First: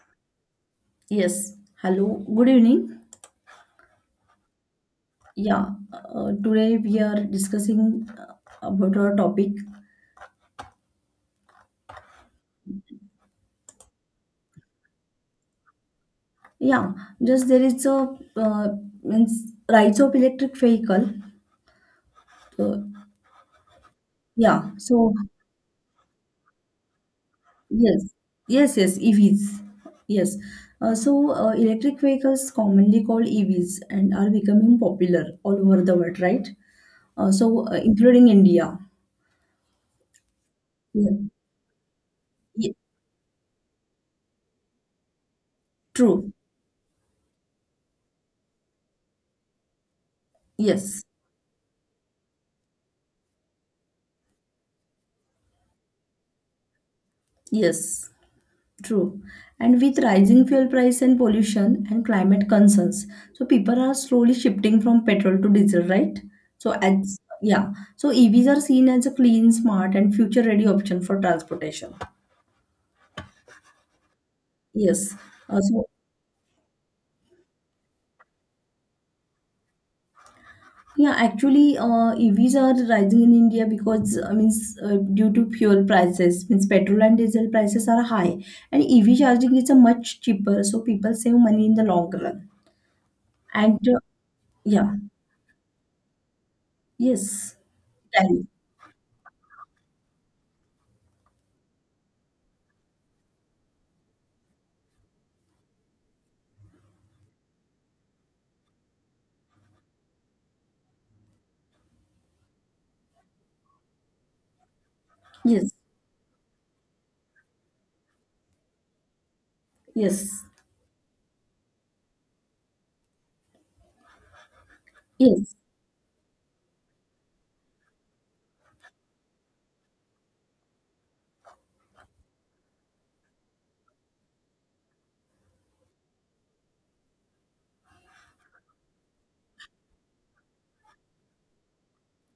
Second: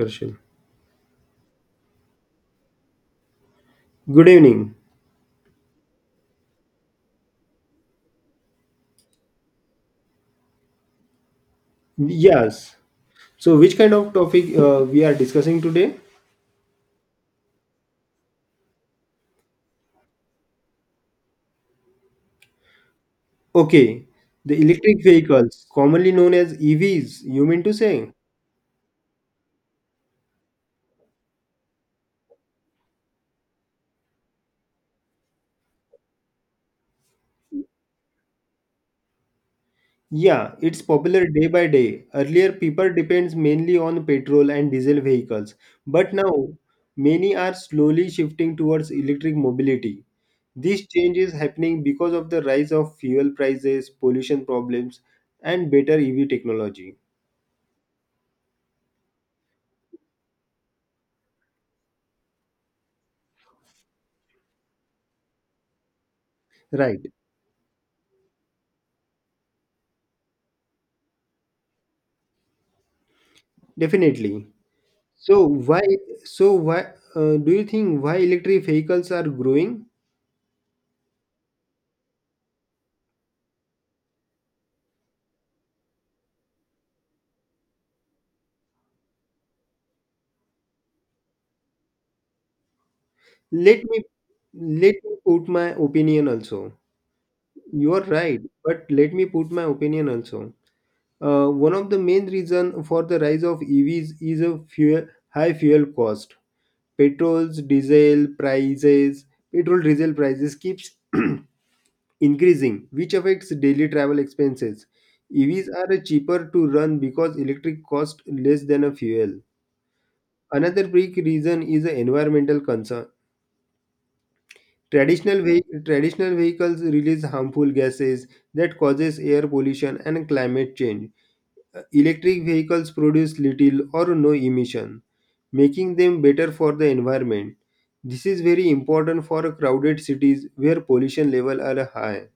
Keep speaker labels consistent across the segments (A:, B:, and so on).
A: Darshan.
B: Yes, hello, good evening.
A: Good evening.
B: Yeah, today we are discussing about our topic.
A: Yes. So, which kind of topic we are discussing today?
B: Yeah, just there is a means rise of electric vehicle. Uh,
A: Okay, the
B: yeah,
A: electric
B: so
A: vehicles, commonly known as EVs, you mean to
B: yes,
A: say?
B: yes, EVs. Yes, electric vehicles, commonly called EVs, and are becoming popular all over the world, right? Including India.
A: Yeah, it's
B: Yeah.
A: popular day by day. Earlier,
B: Ye-
A: people depends mainly on petrol and diesel vehicles, but
B: True.
A: now many are slowly shifting towards electric mobility. This
B: Yes.
A: change is happening because of the rise of fuel prices, pollution problems, and better EV technology.
B: Yes. True. And with rising fuel price and pollution and climate concerns, so people are slowly shifting from petrol to diesel, right? So
A: Right,
B: as yeah, so EVs are seen as a clean, smart, and future-ready option for transportation.
A: definitely.
B: Yes.
A: So
B: Uh,
A: why
B: so
A: so why do you think why electric vehicles are growing?
B: EVs are rising in India because due to fuel prices, means petrol and diesel prices are high, and EV charging is a much cheaper, so people save money in the long run.
A: Let
B: And
A: me
B: uh, yeah,
A: let me put my opinion also.
B: yes,
A: You are
B: Thank
A: right,
B: you.
A: but let me put my opinion also. One of the main reason for the rise of EVs is a fuel high fuel cost. Petrol's diesel prices, Petrol diesel prices keeps increasing, which affects daily travel expenses. EVs
B: Yes.
A: are cheaper to run because electric cost less than a fuel.
B: Yes,
A: Another big reason is the environmental concern.
B: yes,
A: Traditional vehicles release harmful gases that causes air pollution and climate change. Electric vehicles produce little or no emission, making them better for the environment. This is very important for crowded cities where pollution level are high.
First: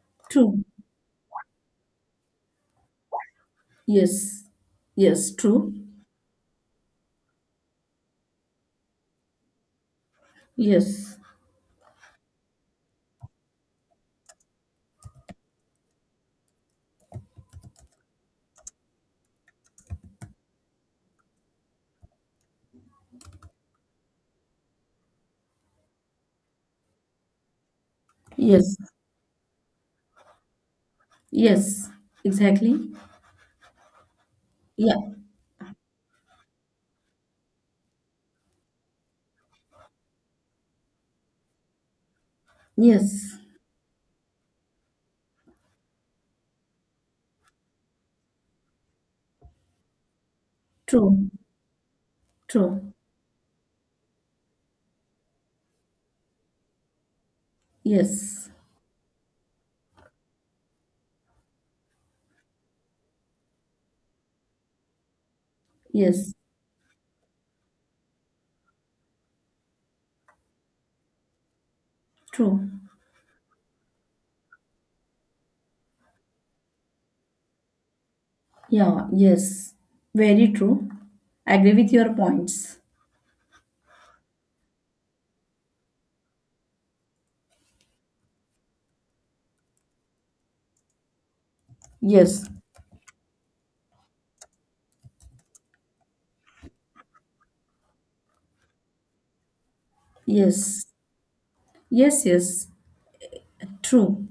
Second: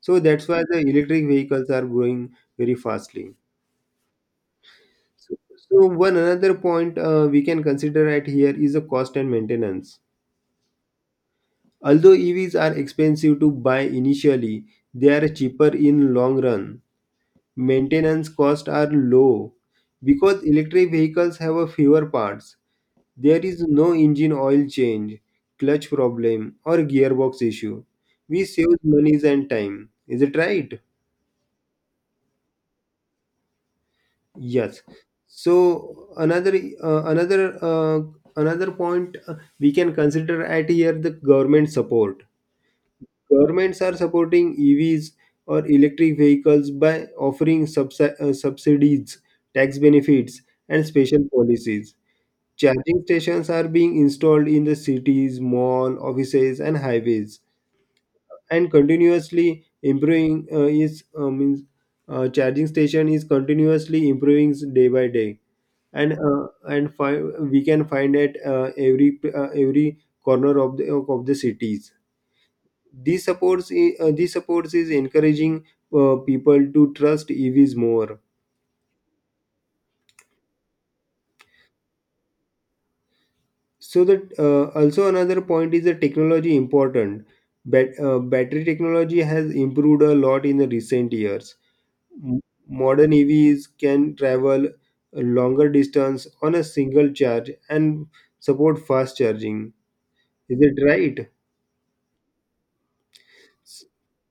A: So that's why
B: true.
A: the electric vehicles are growing very fastly.
B: Yes, yes,
A: So,
B: true.
A: so, one another point we can consider at here is the cost and maintenance.
B: Yes,
A: Although EVs are expensive to buy initially, they are cheaper in long run. Maintenance costs are low because electric vehicles have a fewer parts. There is no engine oil change, clutch problem or gearbox issue. We save
B: yes,
A: monies and time. Is it right?
B: yes, exactly.
A: Yes.
B: Yeah,
A: So uh, another uh, another point we can consider at here the government support.
B: yes,
A: Governments are supporting EVs or electric vehicles by offering subsidies, tax benefits, and special
B: true,
A: policies.
B: true.
A: Charging stations are being installed in the cities, mall, offices, and highways,
B: Yes,
A: and continuously improving is means charging station is continuously improving day by day, and
B: yes,
A: uh, and fi- we can find it every corner of the cities.
B: true.
A: This supports is encouraging people to trust EVs more.
B: Yeah, yes, very true. Agree with your points.
A: So that also another point is the technology important. Battery technology has improved a lot in the recent years. M-
B: Yes,
A: Modern EVs can travel a longer distance on a single charge and support fast charging. Is it
B: yes,
A: right?
B: yes, yes,
A: S-
B: true.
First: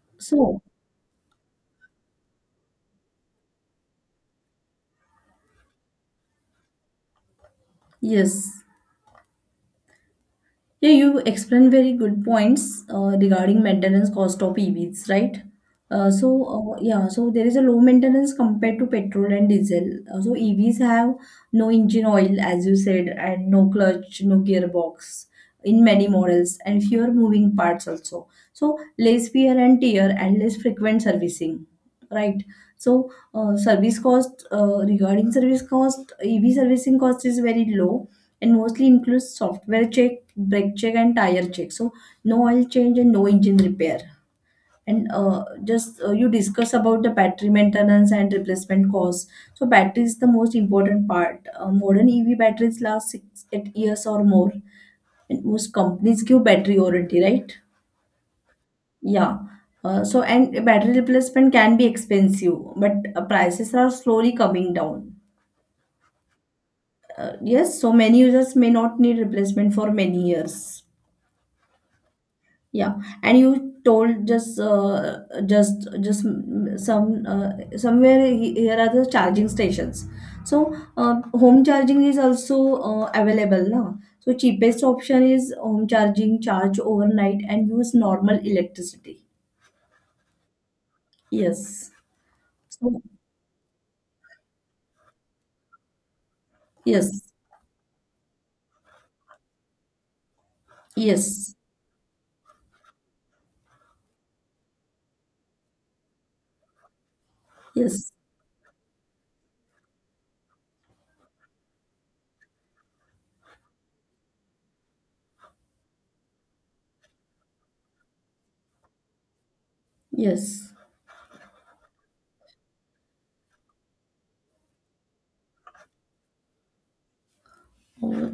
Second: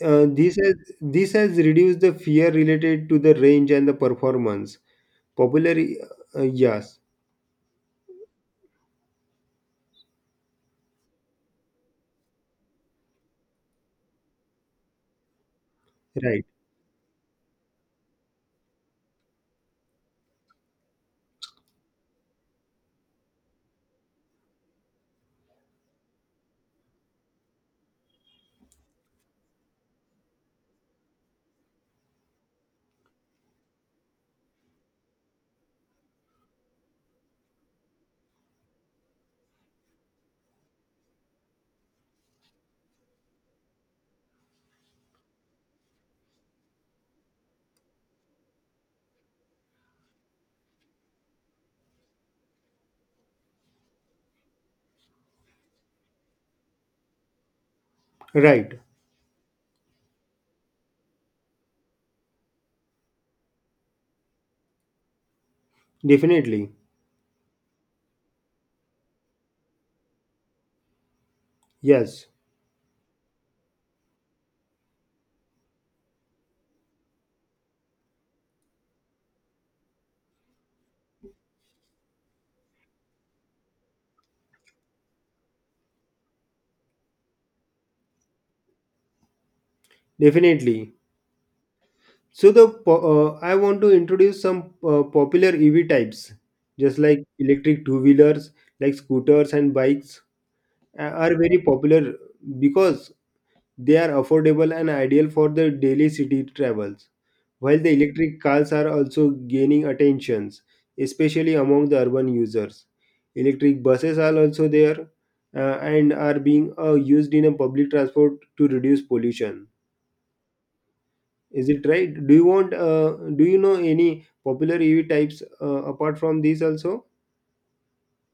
A: Uh, this
B: So,
A: has this has reduced the fear related to the range and the performance. Popular, yes.
B: yes, yeah, you explained very good points regarding maintenance cost of EVs, right? Uh, so
A: Right,
B: yeah, so there is a low maintenance compared to petrol and diesel. EVs have no engine oil, as you said, and no clutch, no gearbox in many models, and fewer moving parts also. So less wear and tear and less frequent servicing, right? So service cost regarding service cost, EV servicing cost is very low and mostly includes software check, brake check, and tire check. So no oil change and no engine repair. And just you discuss about the battery maintenance and replacement costs. So battery is the most important part. Modern EV batteries last 6 to 8 years or more, and most companies give battery warranty, right?
A: right,
B: Yeah. So and Battery replacement can be expensive, but prices are slowly coming down.
A: definitely.
B: Yes, so many users may not need replacement for many years.
A: Yes,
B: Yeah, and you told just mm, some somewhere he- here are the charging stations. Home charging is also available now. So cheapest option is home charging, charge overnight, and use normal electricity.
A: definitely.
B: Yes.
A: So
B: So
A: I want to introduce some popular EV types, just
B: yes,
A: like electric two-wheelers, like scooters and bikes, are
B: yes,
A: very popular because they are affordable and ideal for the daily city travels, while the
B: yes,
A: electric cars are also gaining attentions, especially among the urban users. Electric buses are also there and are being used in a public transport to reduce pollution.
B: yes.
A: Is it right? Do you want? Do you know any popular EV types apart from these also?
B: Uh,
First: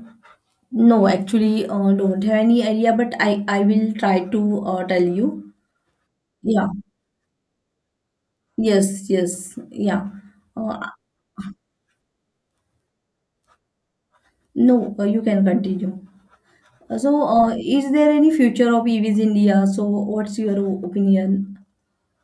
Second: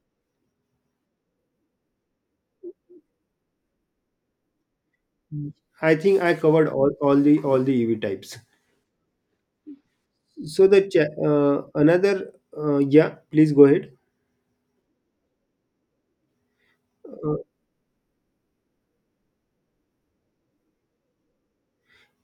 B: don't have any idea, but I will try to tell you.
A: I think I covered
B: Yeah.
A: all the EV types.
B: Yes, yeah.
A: So
B: Uh,
A: the cha- another yeah, please go ahead.
B: no, You can continue.
A: Uh,
B: Is there any future of EVs in India? So, what's your opinion?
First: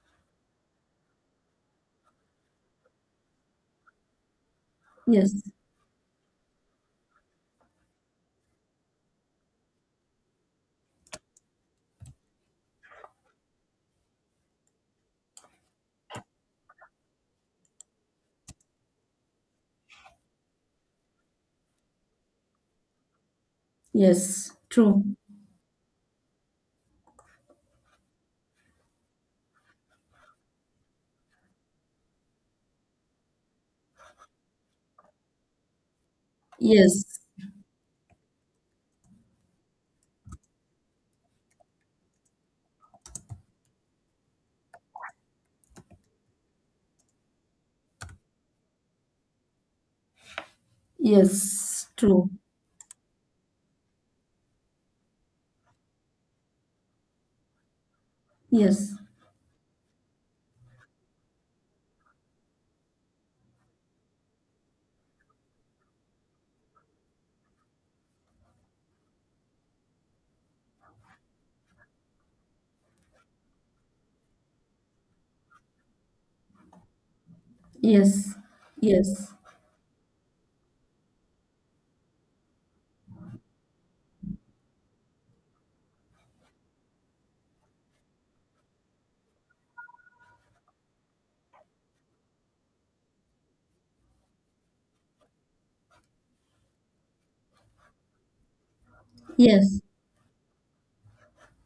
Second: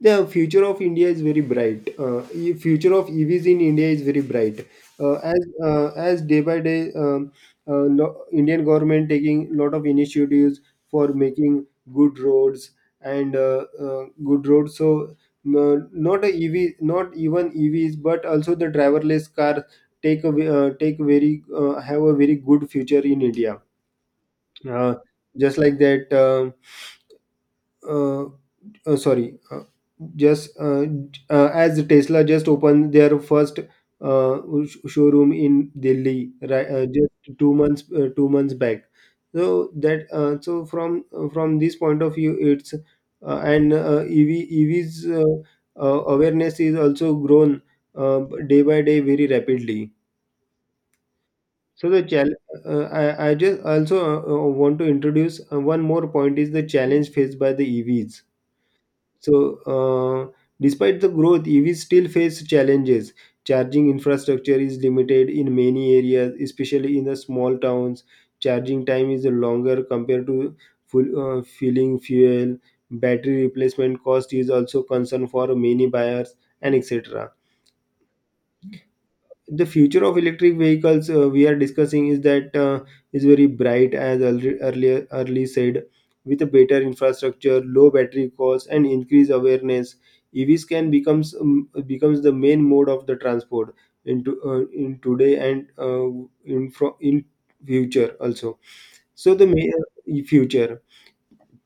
A: the future of India is very bright. E- future of EVs in India is very bright.
B: Yes,
A: As day by day, Indian government taking lot of initiatives for making good roads and good roads. So not a EV, not even EVs, but also the driverless car take a, ve- take very have a very good future in India.
B: yes,
A: Uh,
B: true.
A: just like that. Uh, sorry just As Tesla just opened their first uh, showroom in Delhi, right,
B: Yes,
A: just two months 2 months back. So that so from this point of view, it's and ev ev's awareness is also grown uh, day by day very rapidly. So
B: yes,
A: the
B: true.
A: challenge I just also want to introduce one more point is the challenge faced by the EVs.
B: Yes,
A: So, despite the growth, EVs still face challenges. Charging infrastructure is limited in many areas, especially in the small towns. Charging time is longer compared to filling fuel. Battery replacement cost is also concern for many buyers and etc.
B: yes, yes,
A: The future of electric vehicles we are discussing is that is very bright, as earl- earlier early said. With a better infrastructure, low battery costs and increased awareness, EVs can becomes the main mode of the transport into in today and in future also. So the ma-
B: yes,
A: future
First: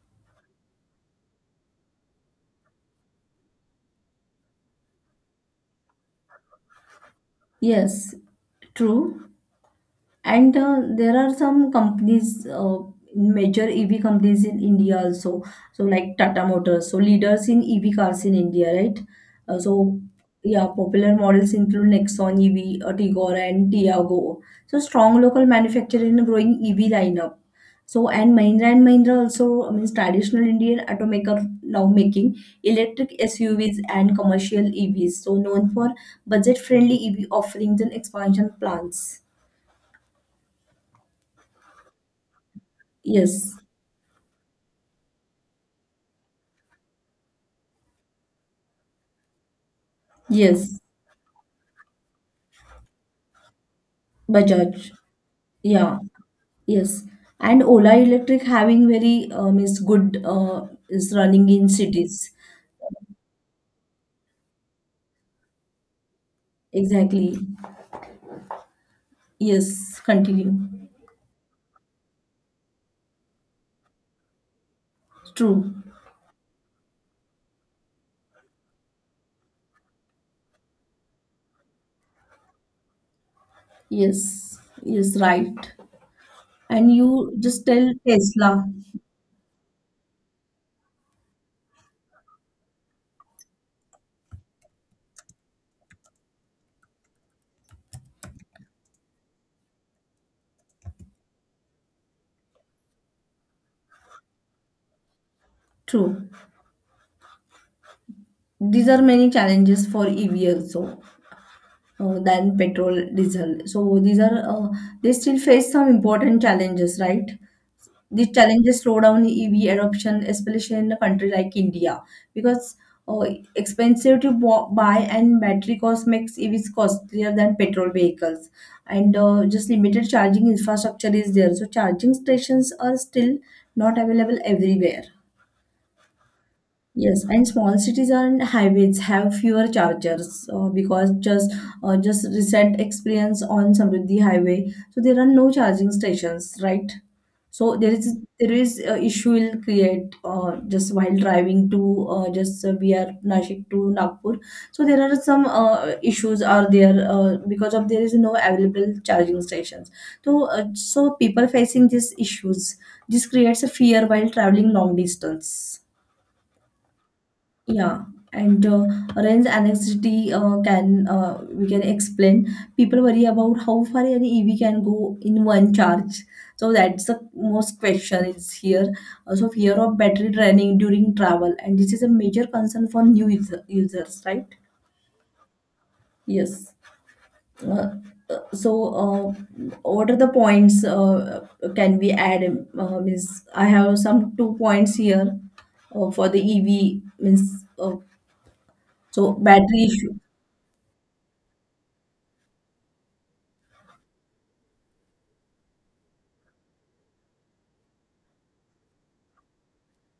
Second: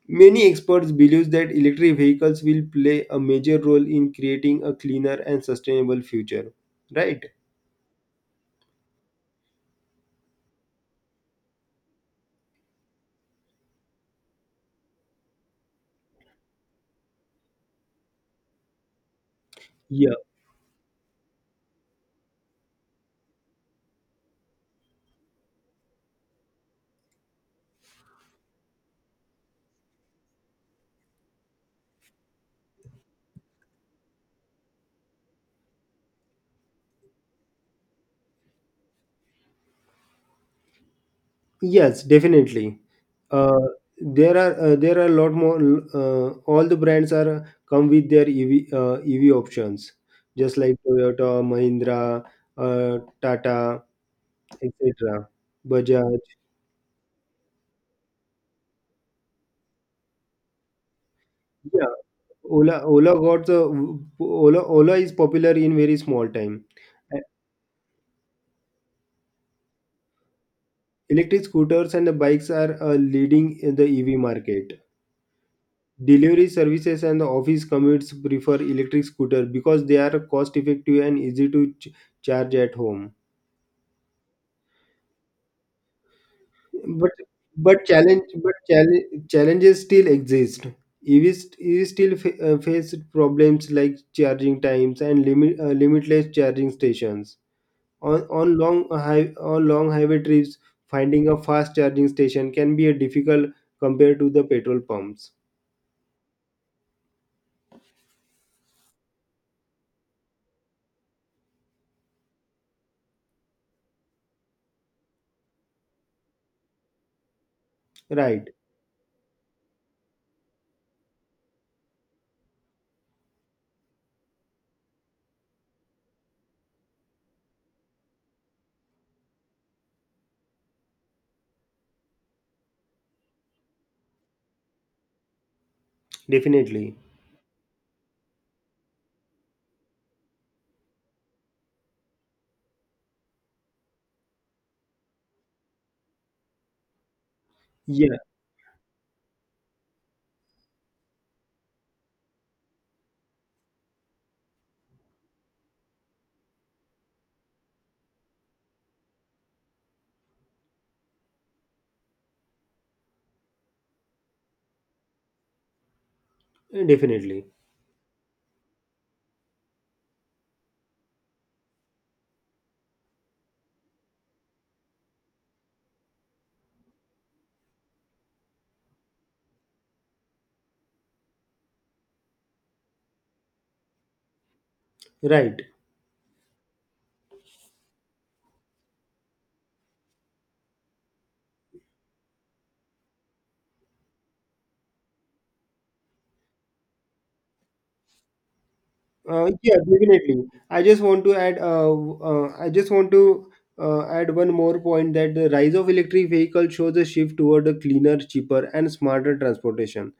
A: many experts believe that electric vehicles will play a major role in creating a cleaner and sustainable future, right.
B: yes, true. And There are some companies, major EV companies in India also. So like Tata Motors, so leaders in EV cars in India, right? Uh, so yeah, popular models include Nexon EV, Tigor, and Tiago. So strong local manufacturer in a growing EV lineup. So and Mahindra also I means traditional Indian automaker now making electric SUVs and commercial EVs. So known for budget-friendly EV offerings and expansion plans.
A: Yes, definitely. Uh,
B: Yes.
A: there are a lot more. All the brands are come with their EV options, just like
B: Yes,
A: Toyota, Mahindra, Tata,
B: Bajaj.
A: etc.
B: Yeah,
A: Bajaj.
B: yes. And Ola Electric having very means good is running in
A: Yeah,
B: cities.
A: Ola Ola got the Ola Ola is popular in very small time. Uh,
B: Exactly. Yes, continue.
A: Electric scooters and the bikes are leading in the EV market.
B: True.
A: Delivery services and the office commutes prefer electric scooter because they are cost effective and easy to charge at home.
B: Yes. Yes, right. And
A: But
B: you just
A: but
B: tell
A: challenge but
B: Tesla.
A: challenge, challenges still exist. EVs still face problems like charging times and limitless charging stations. On long highway trips, finding a fast charging station can be a difficult compared to the petrol pumps.
B: True. These are many challenges for EV also than petrol diesel. So these are they still face some important challenges, right? The
A: Right,
B: challenges slow down EV adoption, especially in a country like India, because uh, expensive to buy and battery cost makes EVs costlier than petrol vehicles, and just limited charging infrastructure is there. So charging stations are still not available everywhere.
A: definitely.
B: Yes, and small cities and highways have fewer chargers because just recent experience on Samruddhi Highway, so there are no charging stations, right? So there is
A: Yeah,
B: there is issue will create just while driving to just we are Nashik to Nagpur. So there are some issues are there because of there is no available charging stations. So people facing these issues, this creates a fear while traveling long distance.
A: definitely.
B: Yeah, and range anxiety can we can explain. People worry about how far an EV can go in one charge. So that's the most question is here. Also, fear of battery draining during travel, and this is a major concern for new users, right?
A: Right.
B: Yes. Uh, uh, so, uh, what are the points can we add? Means I have some two points here for the EV. Means so
A: Yeah,
B: battery issue.
A: Definitely. I just want to add. I just want to add one more point that the rise of electric vehicles shows a shift toward a cleaner, cheaper, and smarter transportation.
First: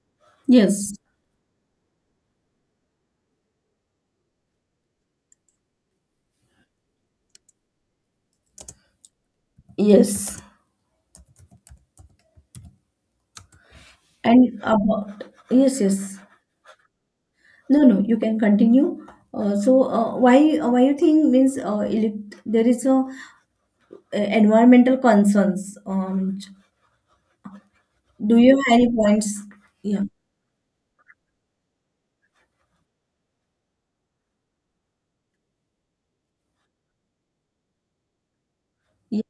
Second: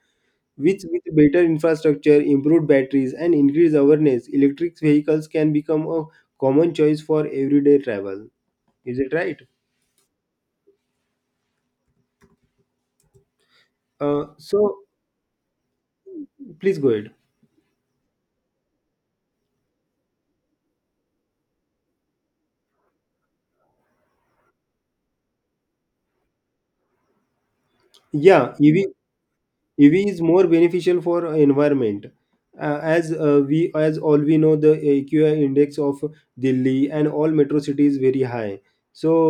A: Which,
B: Yes,
A: with better infrastructure, improved batteries, and increased awareness, electric vehicles can become a common choice for everyday travel. Is it right?
B: yes,
A: Uh,
B: and
A: so
B: about yes.
A: Please go ahead.
B: No, no, you can continue. Why you think means there is a environmental concerns? Do
A: Yeah,
B: you have
A: EV
B: any points?
A: ev
B: Yeah.
A: is more beneficial for environment. Uh, as uh, we as all we know, the AQI index of Delhi and all metro cities very high. So
B: Ye-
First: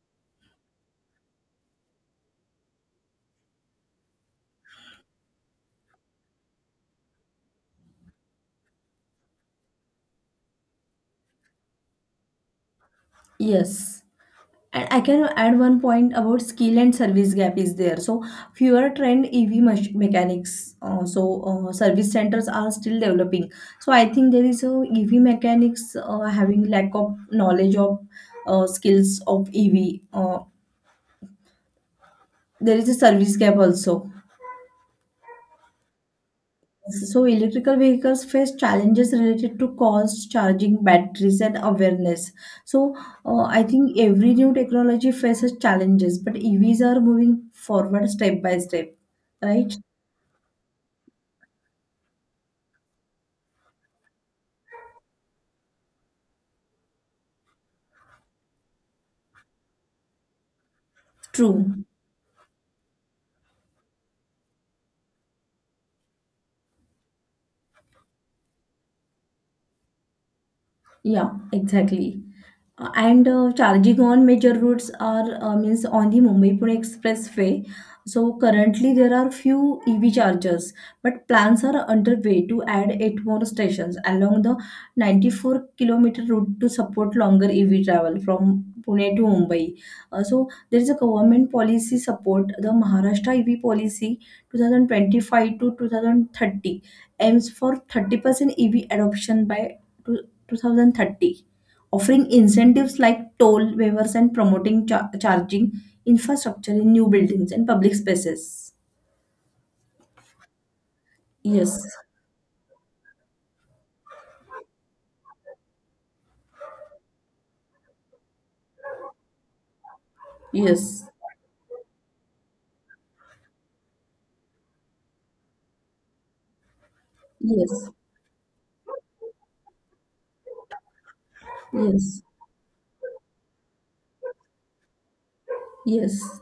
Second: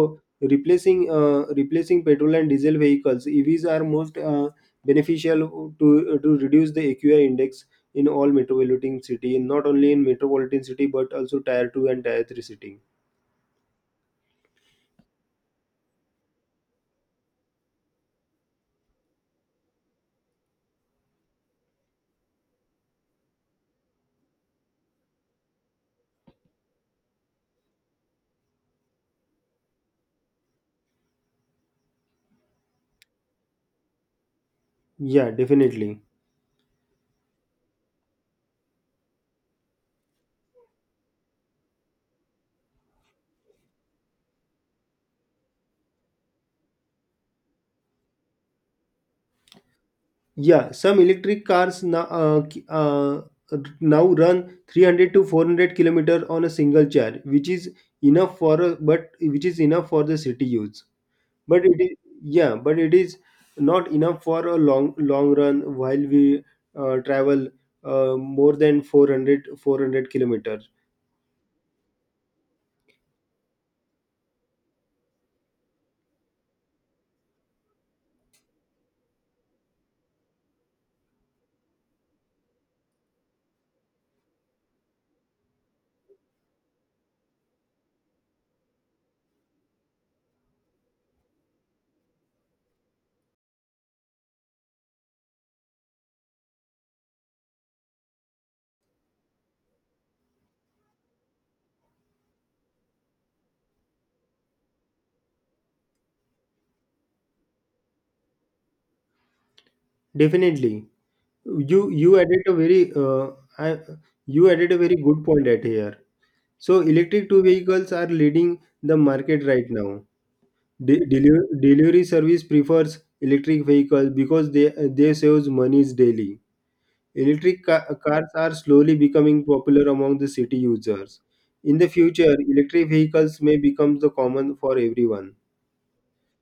A: replacing petrol and diesel vehicles, EVs are most beneficial to reduce the AQI index in all metropolitan city, not only in metropolitan city but also tier 2 and tier 3 city.
B: Yes. And I can add one point about skill and service gap is there. So fewer trained EV mechanics. Service centers are still developing. So I think there is a EV mechanics having lack of knowledge of skills of EV. There is a service gap also.
A: Yeah, definitely.
B: So electrical vehicles face challenges related to cost, charging, batteries, and awareness. So I think every new technology faces challenges, but EVs are moving forward step by step, right?
A: Yeah, some electric cars now, now run 300 to 400 kilometer on a single charge, which is enough for a, but which is enough for the city use. But it
B: True.
A: is yeah, but it is not enough for a long long run while we travel more than 400 400 kilometers.
B: Yeah, exactly. And Charging on major routes are means on the Mumbai-Pune expressway. So currently there are few EV chargers, but plans are underway to add eight more stations along the 94-kilometer route to support longer EV travel from Pune to Mumbai. Uh, so there is a government policy support, the Maharashtra EV policy 2025 to 2030 aims for 30% EV adoption by 2030, offering incentives like toll waivers and promoting charging infrastructure in new buildings and public spaces.
A: Definitely,
B: Yes,
A: you you added a very uh, I, you added a very good point at here. So electric two vehicles are leading the market right now.
B: yes,
A: Delivery service prefers electric vehicles because they saves monies daily.
B: yes,
A: Cars are slowly becoming popular among the city users. In the
B: yes,
A: future, electric vehicles may become the common for everyone.
B: yes.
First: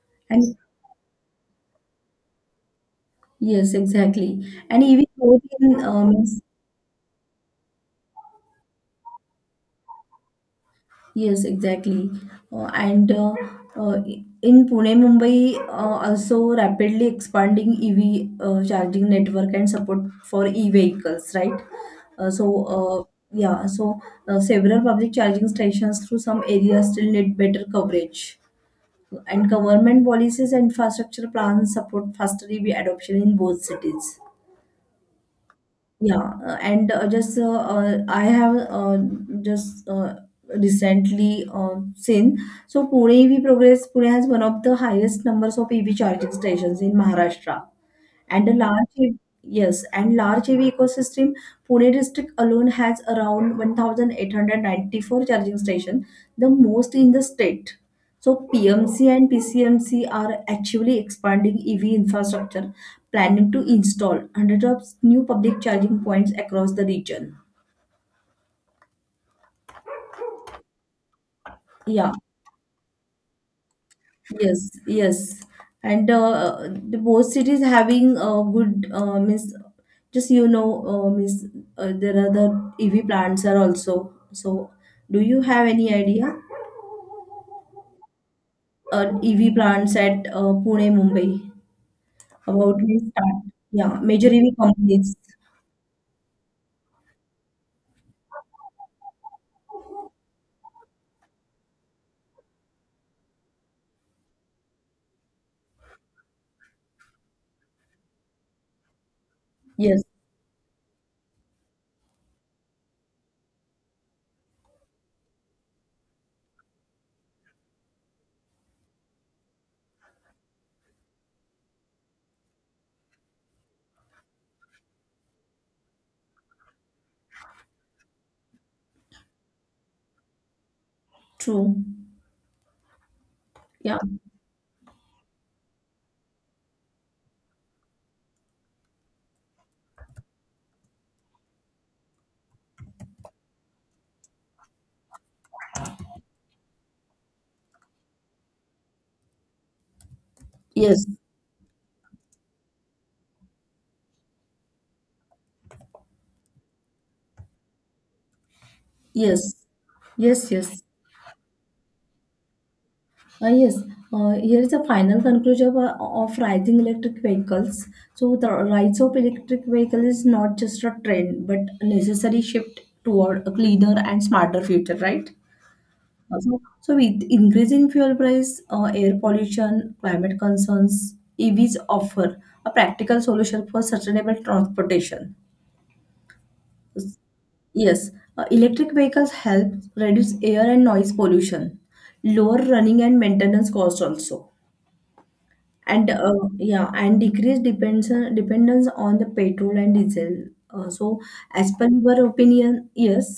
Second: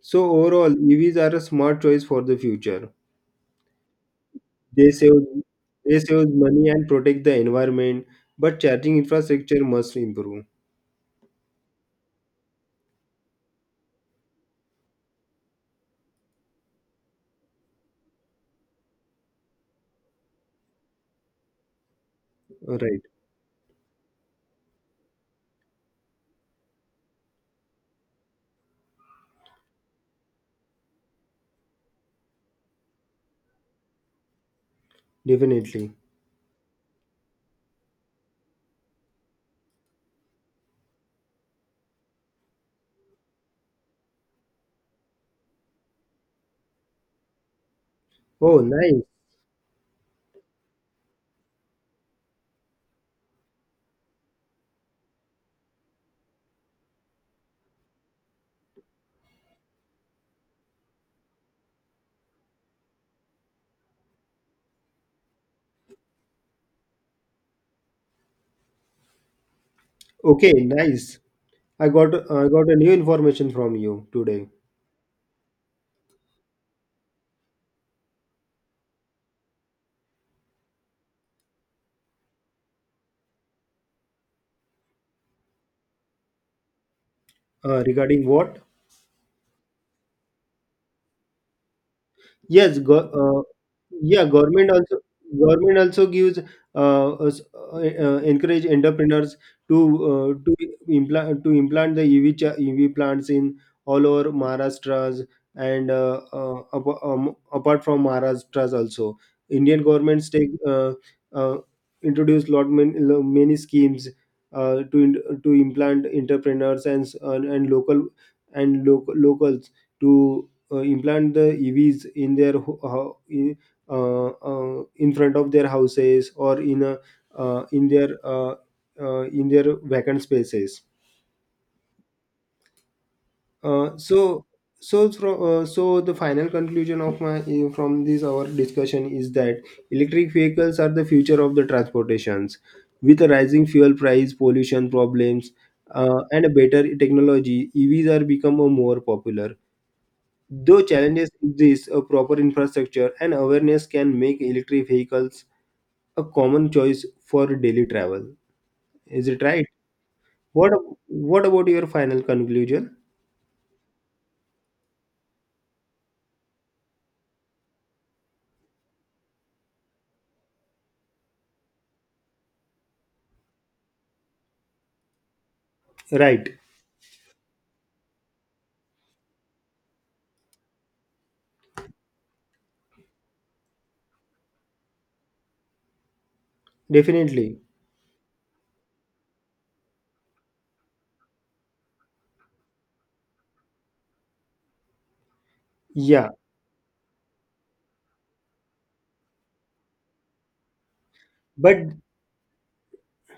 A: So
B: And
A: overall, EVs are a smart choice for the future.
B: yes, exactly. And
A: They
B: EV
A: save
B: growth in
A: they save money and protect the environment, but charging infrastructure must improve.
B: yes, exactly. And uh, in Pune, Mumbai, also rapidly expanding EV charging network and support for e-vehicles, right? Uh, so,
A: All
B: uh,
A: right,
B: yeah, so several public charging stations through some areas still need better coverage. And government policies and infrastructure plans support faster EV adoption in both cities.
A: definitely.
B: Yeah, and just I have just recently seen so Pune EV Progress Pune has one of the highest numbers of EV charging stations in Maharashtra. And a
A: Oh,
B: large,
A: nice.
B: hev- Yes, and large heavy ecosystem, Pune district alone has around 1,894 charging stations, the most in the state. So PMC and PCMC are actually expanding EV infrastructure, planning to install hundreds of new public charging points across the region.
A: Okay, nice.
B: Yeah,
A: I got a new information from you today.
B: yes, yes, and the both cities having good means just you know means there are the EV plants are also. So, do you have any idea
A: Regarding what?
B: EV plants at Pune, Mumbai about
A: Yes,
B: means, start? Yeah,
A: yeah,
B: major EV companies.
A: government also gives encourage entrepreneurs to uh, to implant the EV plants in all over Maharashtra's and apart from Maharashtra's also. Indian
B: Yes,
A: governments take uh, introduce many schemes to implant entrepreneurs and and locals to implant the EVs in their in front of their houses or in a, uh, in their uh, in their vacant spaces.
B: true.
A: Uh,
B: Yeah.
A: so so the final conclusion of my from this our discussion is that electric vehicles are the future of the transportations. With a rising fuel price, pollution problems, and a better technology, EVs are become a more popular. Though
B: Yes.
A: challenges exist, a proper infrastructure and awareness can make electric vehicles a common choice for daily travel. Is it
B: Yes.
A: right?
B: Yes.
A: What
B: Yes.
A: What about your final conclusion?
B: Yes. Here is the final conclusion of rising electric vehicles. So the rise of electric vehicle is not just a trend, but a necessary shift toward a cleaner and smarter future, right? Also,
A: Right,
B: so so with increasing fuel price, air pollution, climate concerns, EVs offer a practical solution for sustainable transportation.
A: definitely.
B: Yes, electric vehicles help reduce air and noise pollution, lower running and maintenance costs also and
A: Yeah,
B: yeah and decrease depends dependence on the petrol and diesel, so as
A: but
B: per your opinion yes.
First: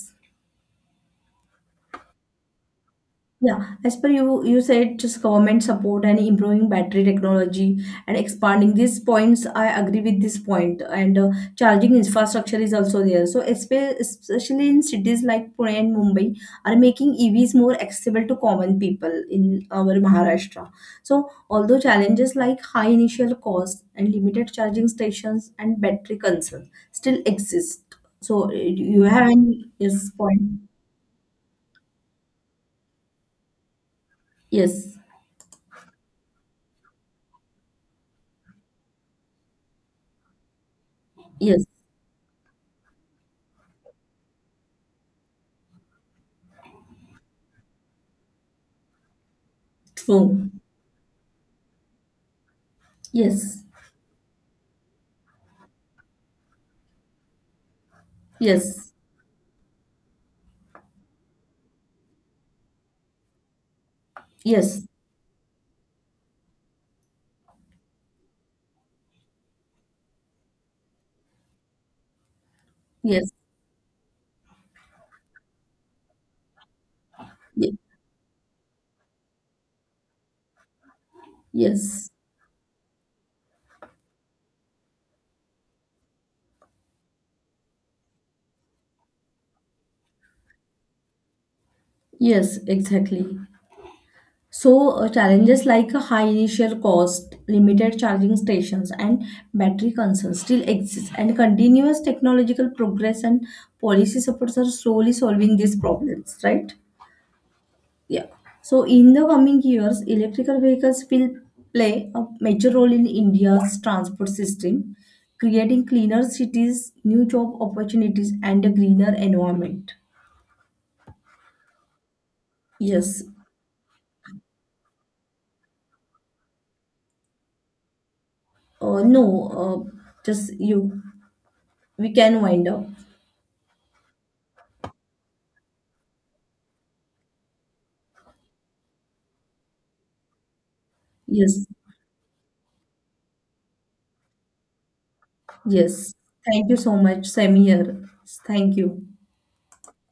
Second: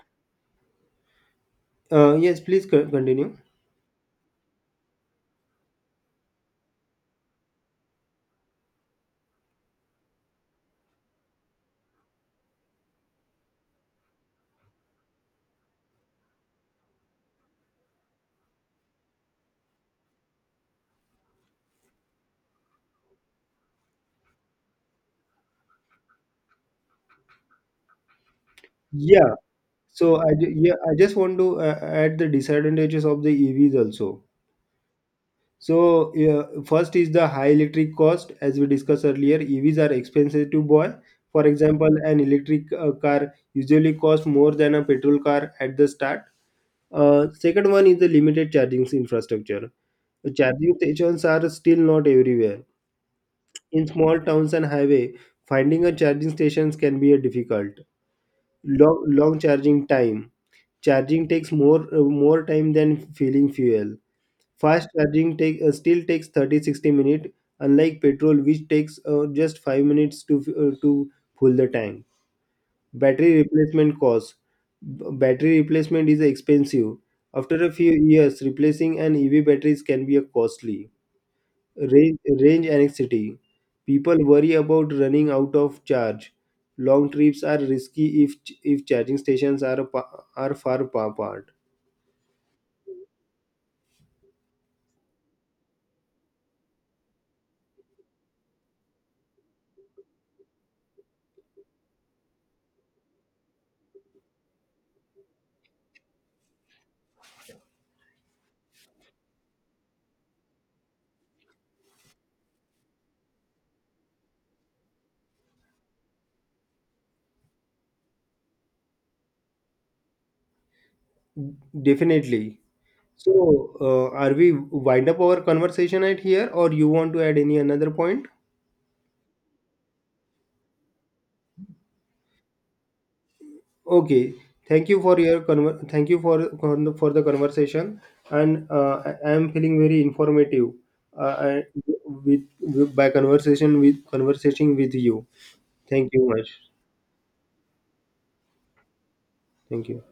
A: yes, please continue.
B: Yeah, as per you, you said just government support and improving battery technology and expanding these points. I agree with this point, and charging infrastructure is also there. So, especially in cities like Pune and Mumbai, are making EVs more accessible to common people in our Maharashtra. So, although challenges like high initial costs and limited charging stations and battery concerns still exist. So, you have
A: Yeah.
B: any yes
A: So I
B: point?
A: ju- yeah I just want to add the disadvantages of the EVs also.
B: Yes,
A: So first is the high electric cost. As we discussed earlier, EVs are expensive to buy. For
B: yes,
A: example, an electric car usually costs more than a petrol car at the start. Second one is the limited charging infrastructure. The
B: true.
A: charging stations are still not everywhere.
B: Yes,
A: In small towns and highway, finding a charging stations can be a difficult.
B: yes,
A: Long, long charging time. Charging takes more time than filling fuel.
B: yes,
A: Fast charging take still takes 30 60 minutes, unlike petrol, which takes just 5 minutes to, full the tank.
B: yes,
A: Battery replacement cost. Battery replacement is expensive. After a
B: ye-
A: few years, replacing an EV batteries can be a costly.
B: yes,
A: Range, range anxiety. People worry about running out of charge. Long trips are risky if charging stations are are far apart.
B: yes, exactly. So, challenges like a high initial cost, limited charging stations, and battery concerns still exist, and continuous technological progress and policy supports are slowly solving these problems, right? Yeah. So in the coming years, electrical vehicles will play a major role in India's transport system, creating cleaner cities, new job opportunities, and a greener environment.
A: Definitely.
B: Yes.
A: So, are we wind up our conversation at here, or you want to add any another point?
B: No. Just you. We can wind up.
A: Okay, thank you for your conver- thank you for con- for the conversation, and I am feeling very informative uh, I,
B: Yes.
A: with by conversation with you.
B: Yes.
A: Thank you much.
B: Thank you so much. Same here. Thank you.
A: Thank you.